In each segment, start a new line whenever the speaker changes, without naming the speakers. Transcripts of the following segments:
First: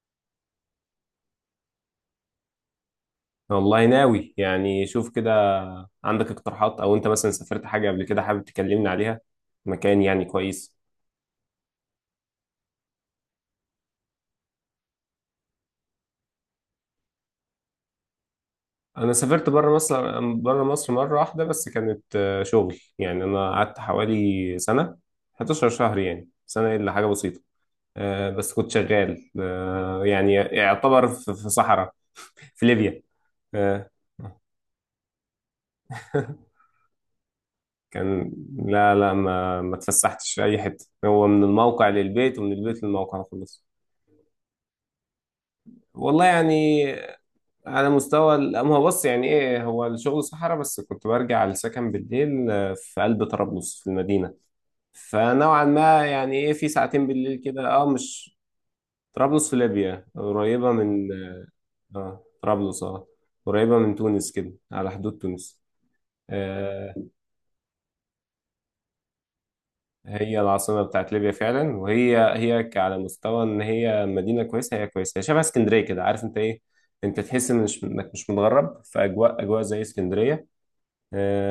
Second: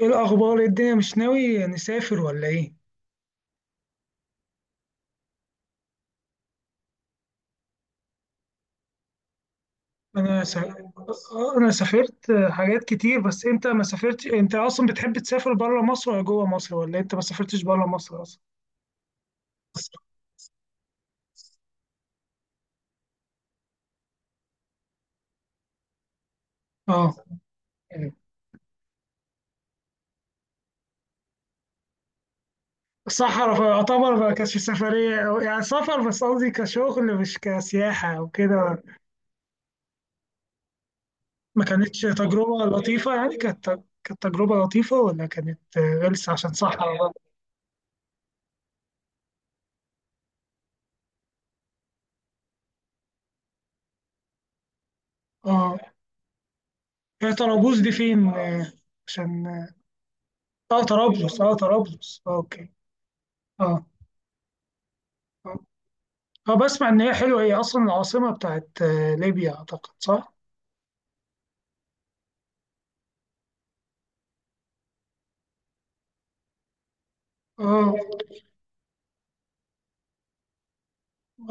ايه الاخبار؟ إيه الدنيا، مش ناوي نسافر ولا ايه؟
والله ناوي يعني شوف كده. عندك اقتراحات او انت مثلا سافرت حاجه قبل كده حابب تكلمني عليها مكان يعني
انا س...
كويس.
انا سافرت حاجات كتير، بس انت ما سافرتش. انت اصلا بتحب تسافر بره مصر ولا جوه مصر، ولا انت ما سافرتش بره مصر اصلا؟
انا سافرت بره مصر، مره واحده بس، كانت شغل، يعني انا قعدت حوالي سنه، 11 شهر، يعني سنه الا حاجه
اه.
بسيطه. بس كنت شغال، يعني يعتبر في صحراء في ليبيا.
صحراء
آه.
يعتبر ما كانتش سفريه أو يعني سفر، بس قصدي كشغل مش كسياحه او
كان
كده.
لا، ما اتفسحتش في اي حته، هو من
ما
الموقع
كانتش
للبيت ومن
تجربه
البيت
لطيفه؟
للموقع
يعني
خلاص.
كانت تجربه لطيفه ولا كانت
والله
غلسه عشان
يعني
صحراء بقى؟
على مستوى ما هو بص يعني ايه، هو الشغل صحراء، بس كنت برجع السكن بالليل، في قلب طرابلس في المدينة. فنوعا
اه.
ما يعني ايه في ساعتين
هي
بالليل كده،
طرابوس
اه
دي فين
مش
آه، عشان
طرابلس في ليبيا قريبة
اه،
من،
طرابلس. اه، طرابلس.
اه
اه، اوكي.
طرابلس اه قريبة
اه،
من تونس كده على حدود
اه،
تونس.
اه، بسمع
آه.
ان هي حلوه. هي اصلا العاصمه بتاعت ليبيا، اعتقد صح.
هي العاصمة بتاعت ليبيا فعلا، وهي على مستوى ان هي مدينة كويسة، هي كويسة، هي شبه اسكندرية كده، عارف انت ايه، انت تحس إن
اه،
انك مش متغرب في اجواء، زي اسكندرية.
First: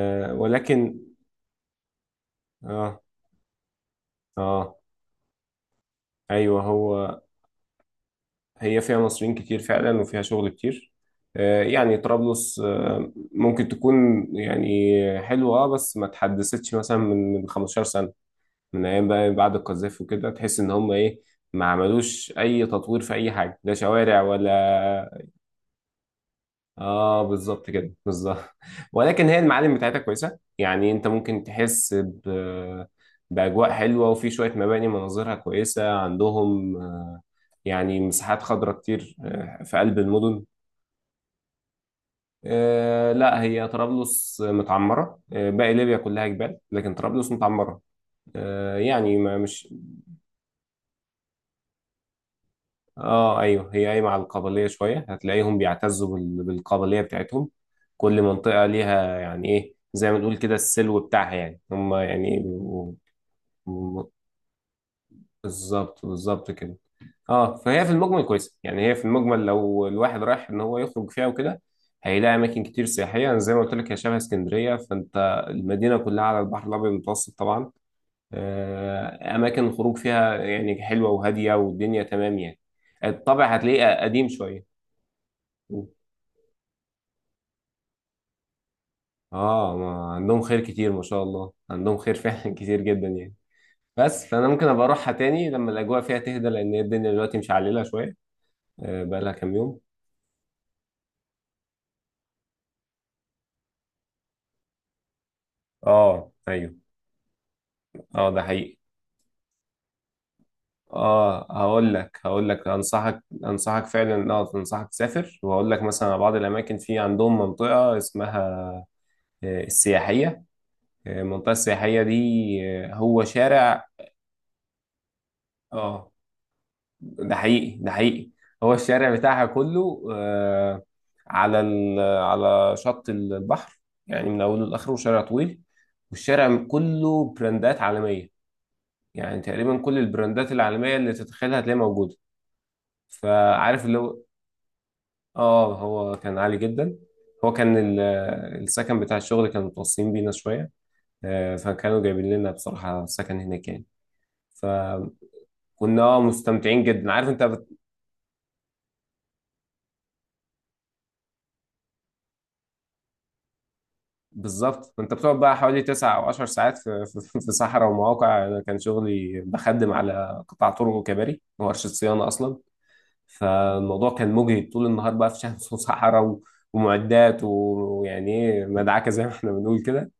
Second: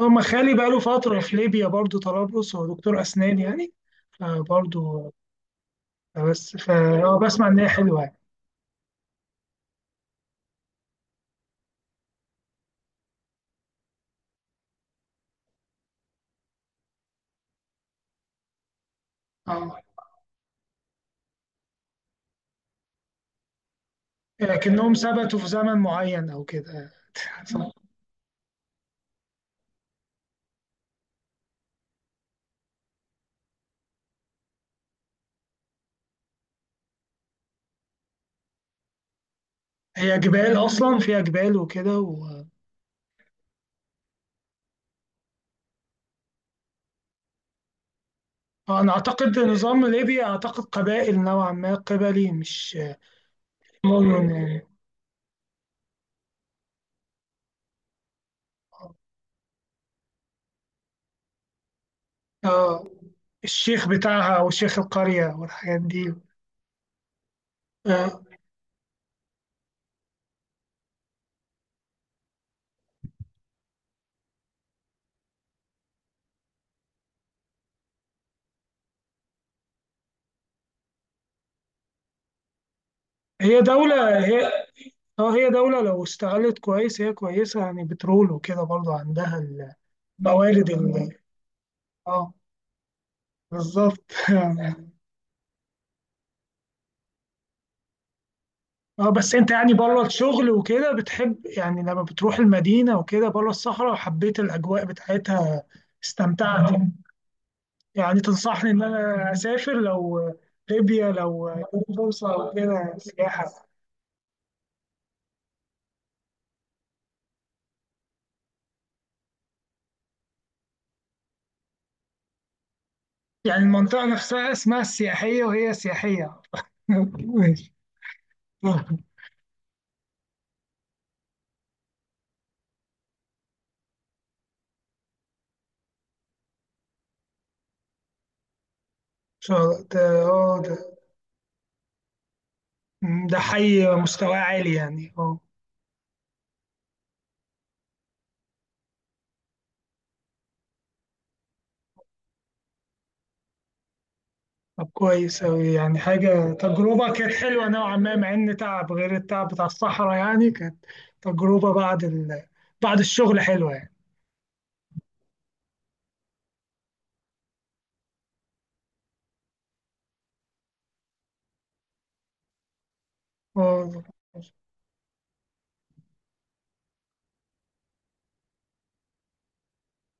اه، ما خالي بقاله
ولكن
فتره في ليبيا برضو، طرابلس، هو دكتور
اه
اسنان يعني.
اه
فبرضو بس
ايوه.
ف اه
هو
بسمع ان هي حلوه يعني.
هي فيها مصريين كتير فعلا، وفيها شغل كتير. آه، يعني طرابلس آه ممكن تكون يعني حلوه، اه بس ما اتحدثتش مثلا من 15 سنه، من ايام بقى بعد
اه،
القذافي وكده، تحس ان هم ايه، ما عملوش اي تطوير في اي حاجه، لا شوارع
لكنهم
ولا.
ثبتوا في زمن معين او كده.
اه بالظبط
صح.
كده، بالظبط ولكن هي المعالم بتاعتها كويسه، يعني انت ممكن تحس ب... باجواء حلوه، وفي شويه مباني مناظرها كويسه عندهم، يعني مساحات خضراء كتير، في قلب
هي
المدن.
جبال، اصلا فيها جبال وكده
لا، هي طرابلس متعمره، باقي ليبيا كلها جبال، لكن طرابلس متعمره،
انا
يعني ما
اعتقد
مش
نظام ليبيا، اعتقد قبائل نوعا ما، قبلي مش
اه ايوه. هي قايمه على
مدن
القبليه
يعني.
شويه، هتلاقيهم بيعتزوا بالقبليه بتاعتهم. كل منطقه ليها يعني ايه، زي ما نقول كده، السلو بتاعها، يعني هم يعني
اه،
بيبقوا-
الشيخ بتاعها او شيخ القرية والحاجات
بالظبط،
دي.
بالظبط كده. اه، فهي في المجمل
آه.
كويسه، يعني هي في المجمل لو الواحد رايح ان هو يخرج فيها وكده، هيلاقي اماكن كتير سياحيه. أنا زي ما قلت لك، هي شبه اسكندريه، فانت المدينه كلها على البحر الابيض المتوسط طبعا. اماكن الخروج فيها يعني حلوه وهاديه والدنيا تمام يعني. الطابع
هي
هتلاقيه
دولة
قديم
هي
شويه.
اه، هي دولة لو استغلت كويس هي كويسة، يعني بترول وكده برضو عندها
اه ما عندهم خير
الموارد
كتير، ما شاء الله، عندهم خير
اه،
فعلا كتير جدا يعني.
بالظبط.
بس فانا ممكن ابقى اروحها تاني لما الاجواء فيها تهدى، لان هي الدنيا دلوقتي مشعلله شويه،
اه،
بقالها
بس انت
كام
يعني
يوم.
بره الشغل وكده بتحب، يعني لما بتروح المدينة وكده بره الصحراء، وحبيت الأجواء بتاعتها؟
اه
استمتعت؟
ايوه.
يعني
اه ده
تنصحني
حقيقي.
ان انا اسافر، لو ليبيا
اه
لو
هقول
جات
لك،
فرصة وكده،
انصحك،
سياحة؟
فعلا، اه انصحك تسافر. وهقول لك مثلا على بعض الاماكن. في عندهم منطقه اسمها السياحيه، المنطقه السياحيه دي، هو
يعني
شارع.
المنطقة نفسها اسمها السياحية وهي
اه
سياحية؟
ده
ماشي.
حقيقي، ده حقيقي. هو
إن
الشارع بتاعها كله، على على شط البحر، يعني من اوله لاخره شارع طويل، والشارع كله براندات عالميه، يعني
شاء
تقريبا
الله.
كل
ده
البراندات
آه، ده
العالميه اللي تتخيلها هتلاقيها موجوده.
ده
فعارف
حي
اللي هو،
مستواه عالي يعني. اه.
اه هو كان عالي جدا. هو كان السكن بتاع الشغل كانوا متوصيين بينا شويه، فكانوا جايبين لنا بصراحه سكن هناك يعني،
طب
فكنا
كويس أوي، يعني حاجة،
مستمتعين جدا،
تجربة
عارف
كانت
انت.
حلوة نوعا ما، مع إن تعب غير التعب بتاع الصحراء، يعني كانت تجربة بعد الشغل حلوة يعني.
بالظبط، انت بتقعد بقى حوالي تسع او عشر ساعات في صحراء ومواقع، انا كان شغلي بخدم على قطاع طرق وكباري وورشه صيانه اصلا.
آه،
فالموضوع كان مجهد طول النهار بقى في شمس وصحراء و- ومعدات و- ويعني ايه مدعكه زي ما احنا بنقول كده،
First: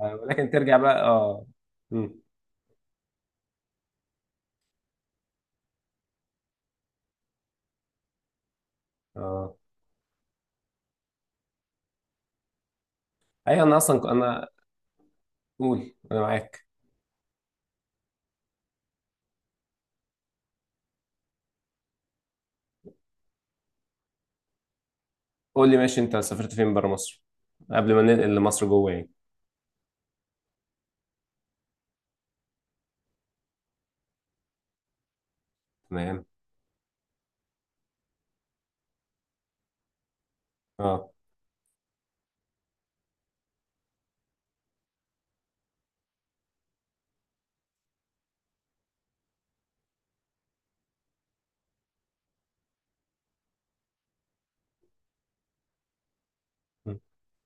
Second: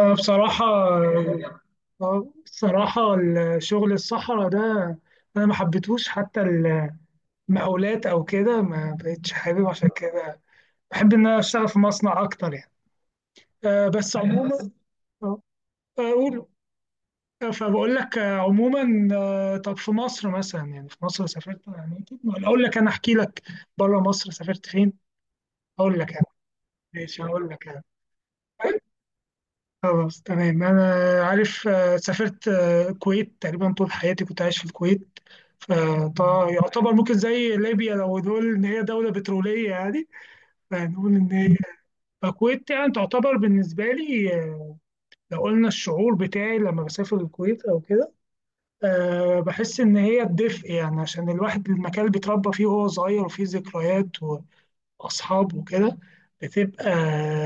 ولكن
بصراحة
ترجع بقى. اه مم.
بصراحة، الشغل الصحراء ده أنا ما حبيتهوش، حتى المقاولات أو كده ما بقتش
اه
حابب عشان كده. بحب ان انا اشتغل في مصنع اكتر يعني.
ايوه. انا اصلا ك-
بس ايوه،
انا
عموما، بس آه،
قول انا
اقول
معاك.
آه، فبقول لك، عموما. طب في مصر مثلا، يعني في مصر سافرت، يعني أكيد ولا اقول لك، انا احكي لك بره مصر سافرت فين؟
قول لي
اقول
ماشي،
لك
انت
انا
سافرت فين بره مصر،
ماشي هقول لك انا.
قبل ما ننقل لمصر جوه يعني.
خلاص، تمام. انا عارف، سافرت الكويت، تقريبا طول حياتي كنت عايش في الكويت.
تمام.
فيعتبر ممكن زي ليبيا، لو نقول ان هي دوله بتروليه يعني،
اه،
فنقول ان هي الكويت. يعني تعتبر بالنسبه لي، لو قلنا الشعور بتاعي لما بسافر الكويت او كده، أه بحس ان هي الدفء، يعني عشان الواحد المكان اللي بيتربى فيه وهو صغير، وفيه ذكريات واصحاب وكده، بتبقى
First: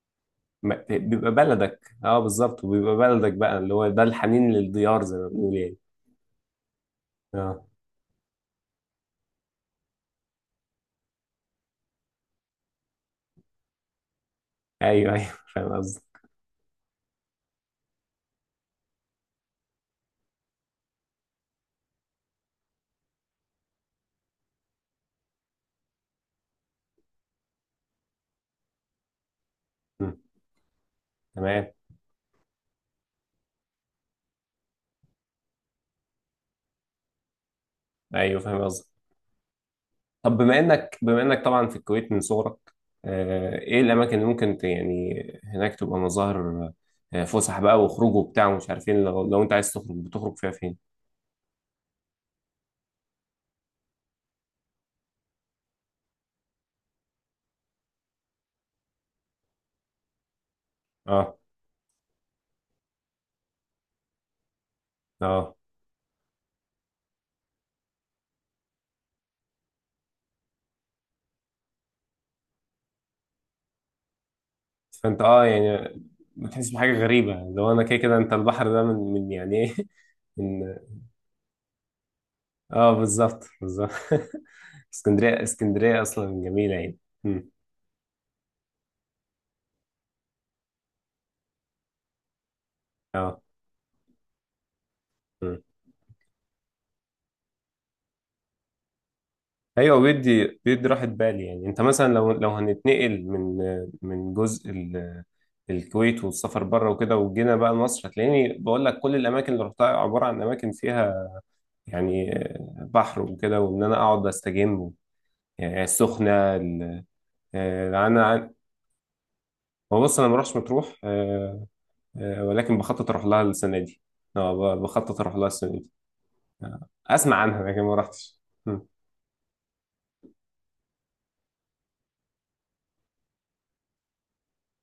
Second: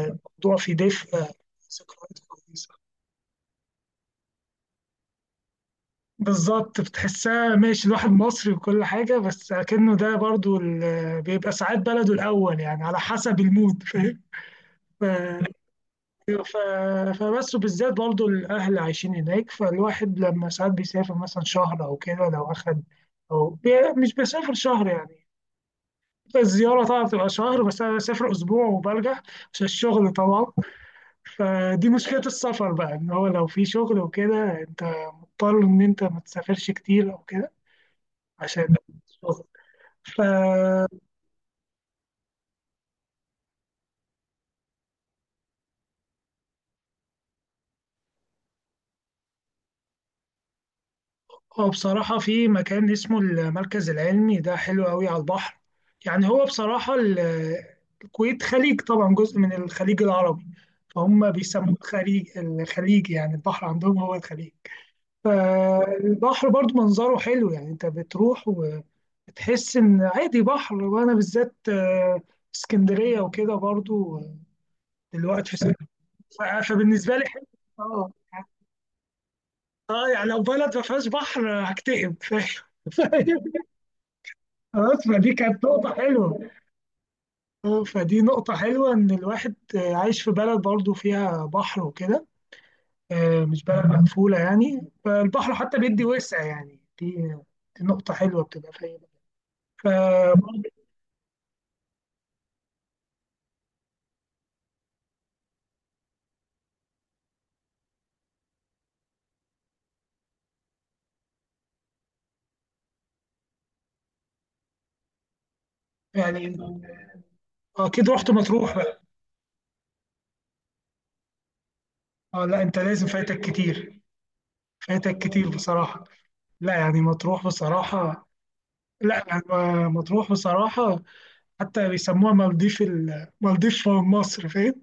الموضوع فيه
ما-
دفء، آه،
بيبقى بلدك، اه
ذكريات
بالظبط،
كويسه.
وبيبقى بلدك بقى، اللي هو ده الحنين للديار زي ما بنقول يعني.
بالظبط بتحسها،
اه
ماشي الواحد مصري وكل حاجه، بس اكنه ده برضو بيبقى ساعات بلده الاول، يعني على حسب المود، فاهم. ف-
ايوه ايوه فاهم قصدك.
أيوة، فبس. وبالذات برضو الأهل عايشين هناك، فالواحد لما ساعات بيسافر مثلا شهر أو كده، لو أخد مش بسافر شهر يعني، الزيارة طبعا بتبقى شهر، بس أنا بسافر أسبوع وبرجع عشان الشغل
مم،
طبعا.
تمام.
فدي مشكلة السفر بقى، إن هو لو في شغل وكده أنت مضطر إن أنت ما تسافرش كتير أو كده،
ايوه فاهم
عشان
قصدك.
الشغل. ف
طب بما انك، طبعا في الكويت من صغرك، آه ايه الاماكن اللي ممكن ت- يعني هناك تبقى مظاهر فسح بقى وخروج وبتاع ومش عارف ايه، لو, انت عايز تخرج بتخرج فيها فين.
هو بصراحة في مكان اسمه المركز العلمي، ده حلو قوي على البحر. يعني هو بصراحة الكويت خليج طبعا، جزء من الخليج العربي، فهم
اه
بيسموه الخليج. الخليج يعني البحر عندهم، هو الخليج.
اه
فالبحر برضو منظره حلو يعني، انت بتروح وبتحس ان عادي بحر، وانا بالذات اسكندرية وكده برضو،
فانت اه
دلوقتي في اسكندرية.
يعني بتحس
ف-
بحاجه
فبالنسبة لي
غريبه،
حلو.
لو انا كده
اه،
كده، انت البحر ده من يعني ايه.
اه، يعني لو
من
بلد ما فيهاش بحر هكتئب، فاهم.
اه بالظبط، بالظبط
خلاص، فدي
اسكندريه،
كانت نقطة
اصلا
حلوة.
جميله يعني. مم.
آه، فدي نقطة حلوة إن الواحد عايش في بلد برضه فيها بحر وكده،
اه
آه، مش بلد مقفولة يعني، فالبحر
مم.
حتى بيدي وسع يعني. دي نقطة حلوة بتبقى في أي بلد. ف
ايوه، بيدي، راحه بال يعني. انت مثلا لو هنتنقل من جزء الكويت، والسفر بره وكده، وجينا بقى مصر، هتلاقيني بقول لك كل الاماكن اللي رحتها عباره عن اماكن فيها يعني بحر وكده، وان انا اقعد استجم يعني،
يعني
السخنه
أكيد رحت
انا.
مطروح بقى؟
هو بص انا ما بروحش مطروح،
أه، لا
ولكن
أنت لازم،
بخطط اروح
فايتك
لها السنه
كتير.
دي. اه
فايتك
بخطط اروح لها
كتير
السنه دي،
بصراحة. لا يعني
اسمع
مطروح
عنها لكن ما
بصراحة.
رحتش. مم.
لا يعني مطروح بصراحة، حتى بيسموها مالديف. مالديف مصر، فاهم.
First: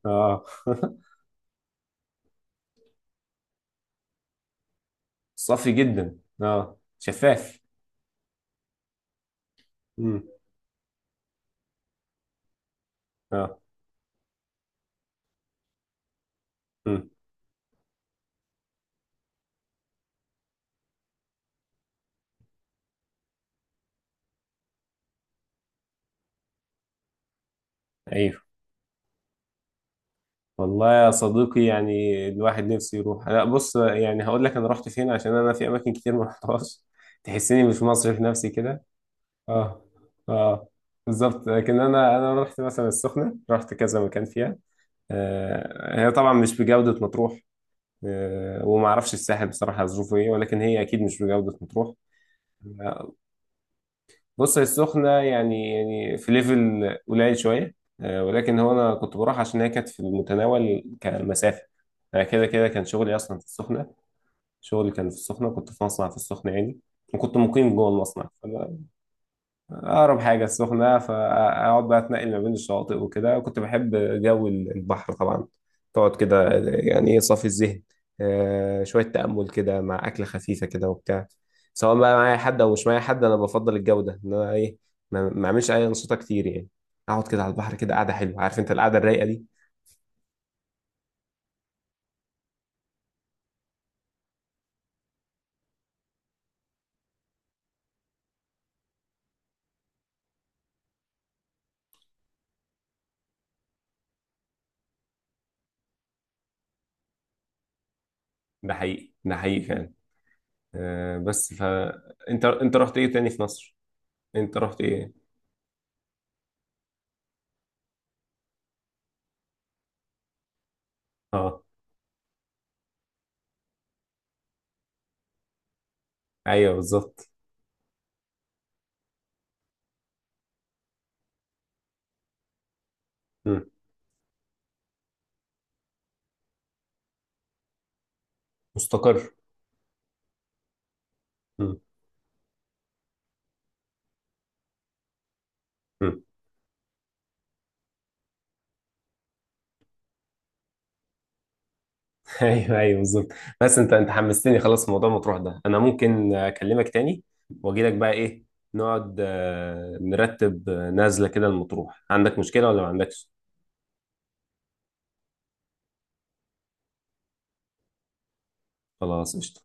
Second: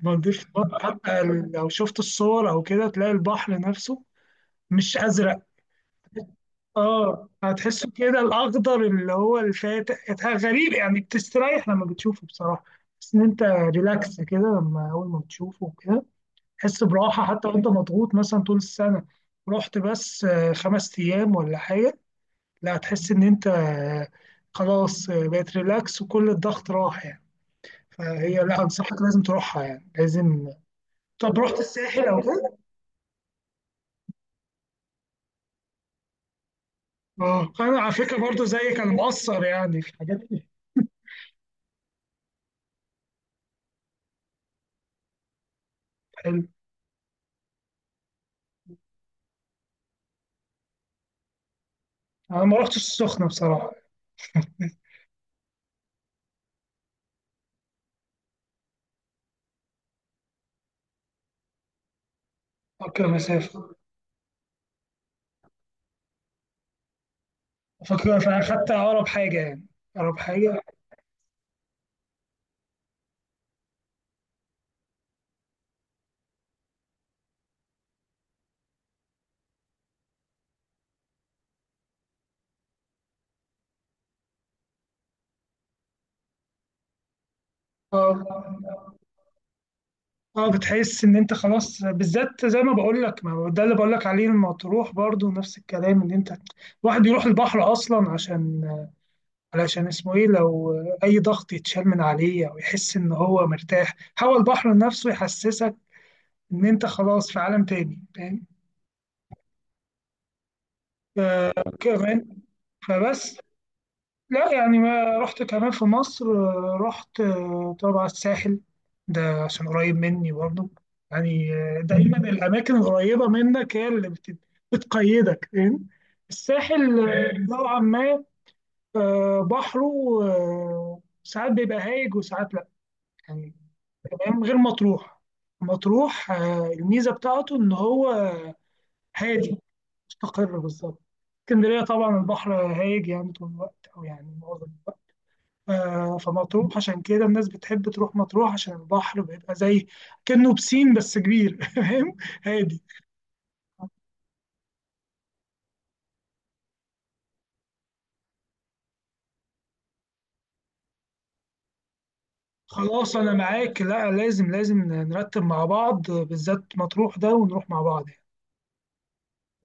مالديف
اه
مصر، حتى لو شفت الصور او كده، تلاقي البحر نفسه مش ازرق،
صافي جدا اه
اه،
شفاف.
هتحسه كده الاخضر اللي هو
مم.
الفاتح، غريب يعني، بتستريح لما بتشوفه بصراحه. بس ان انت
اه
ريلاكس كده لما اول ما بتشوفه كده، تحس
مم.
براحه حتى وانت مضغوط مثلا طول السنه. رحت بس خمس ايام ولا حاجه، لا هتحس ان انت خلاص، بقت ريلاكس وكل الضغط راح يعني. فهي
ايوه.
لا، انصحك لازم تروحها يعني، لازم.
والله يا
طب رحت
صديقي،
الساحل او
يعني
كده؟
الواحد نفسه يروح. لا بص يعني هقول لك انا رحت فين، عشان انا في اماكن كتير ما رحتهاش،
اه،
تحسني
انا
مش
على
مصري
فكره
في
برضه
نفسي
زيك،
كده.
انا مقصر يعني
اه
في حاجات كتير
اه بالظبط. لكن انا رحت مثلا السخنه، رحت كذا مكان فيها. آه هي طبعا
حلوه.
مش بجوده مطروح، آه وما اعرفش الساحل بصراحه ظروفه ايه، ولكن هي اكيد مش بجوده مطروح.
انا ما رحتش
آه.
السخنه بصراحه.
بص هي السخنة يعني، يعني في ليفل قليل شوية، ولكن هو أنا كنت بروح عشان هي كانت في المتناول كمسافة. أنا كده كده كان
فاكر
شغلي أصلا في
مسافه،
السخنة، شغلي كان في السخنة، كنت في مصنع في السخنة يعني، وكنت مقيم جوه
فاكر،
المصنع.
فاخدت اقرب حاجه يعني، اقرب
اقرب حاجه
حاجه.
السخنه، فاقعد بقى اتنقل ما بين الشواطئ وكده، كنت بحب جو البحر طبعا. تقعد كده يعني ايه صافي الذهن، شويه تامل كده مع اكله خفيفه كده وبتاع، سواء بقى معايا حد او مش معايا حد، انا بفضل الجو ده، ان انا ايه ما اعملش اي انشطه كتير يعني، اقعد كده على البحر كده، قاعده
اه،
حلوه، عارف انت القعده الرايقه دي.
اه، بتحس ان انت خلاص، بالذات زي ما بقول لك، ما هو ده اللي بقول لك عليه، لما تروح برضه نفس الكلام، ان انت الواحد يروح البحر اصلا عشان، علشان اسمه ايه، لو اي ضغط يتشال من عليه او يحس ان هو مرتاح، هو البحر نفسه يحسسك ان انت خلاص في عالم تاني، فاهم.
ده حقيقي، ده حقيقي فعلا،
آه،
بس ف
كمان.
انت رحت ايه تاني
فبس
في مصر،
لا
انت
يعني
رحت ايه.
ما رحت كمان في مصر، رحت طبعا الساحل، ده عشان قريب مني برضه يعني.
اه
آه، دايما الاماكن القريبه منك هي اللي بتقيدك، فاهم.
ايوه
الساحل
بالظبط.
آه، نوعا ما، بحره، ساعات بيبقى هايج وساعات لا يعني،
مم.
تمام غير مطروح. مطروح، الميزه بتاعته ان هو
مستقر.
هادي، مستقر بالظبط.
مم.
اسكندرية طبعا البحر هايج يعني طول الوقت أو يعني معظم الوقت، آه،
مم.
فمطروح عشان كده الناس بتحب تروح مطروح، عشان البحر بيبقى زي كأنه بسين بس كبير. فاهم.
ايوه
هادي.
ايوه بالظبط. بس انت حمستني خلاص في موضوع مطروح ده، انا ممكن اكلمك تاني واجي لك بقى ايه، نقعد نرتب، نازله كده المطروح، عندك مشكله ولا ما
خلاص
عندكش؟
أنا معاك، لا لازم، لازم نرتب مع بعض، بالذات مطروح ده، ونروح مع بعض يعني.
خلاص قشطه.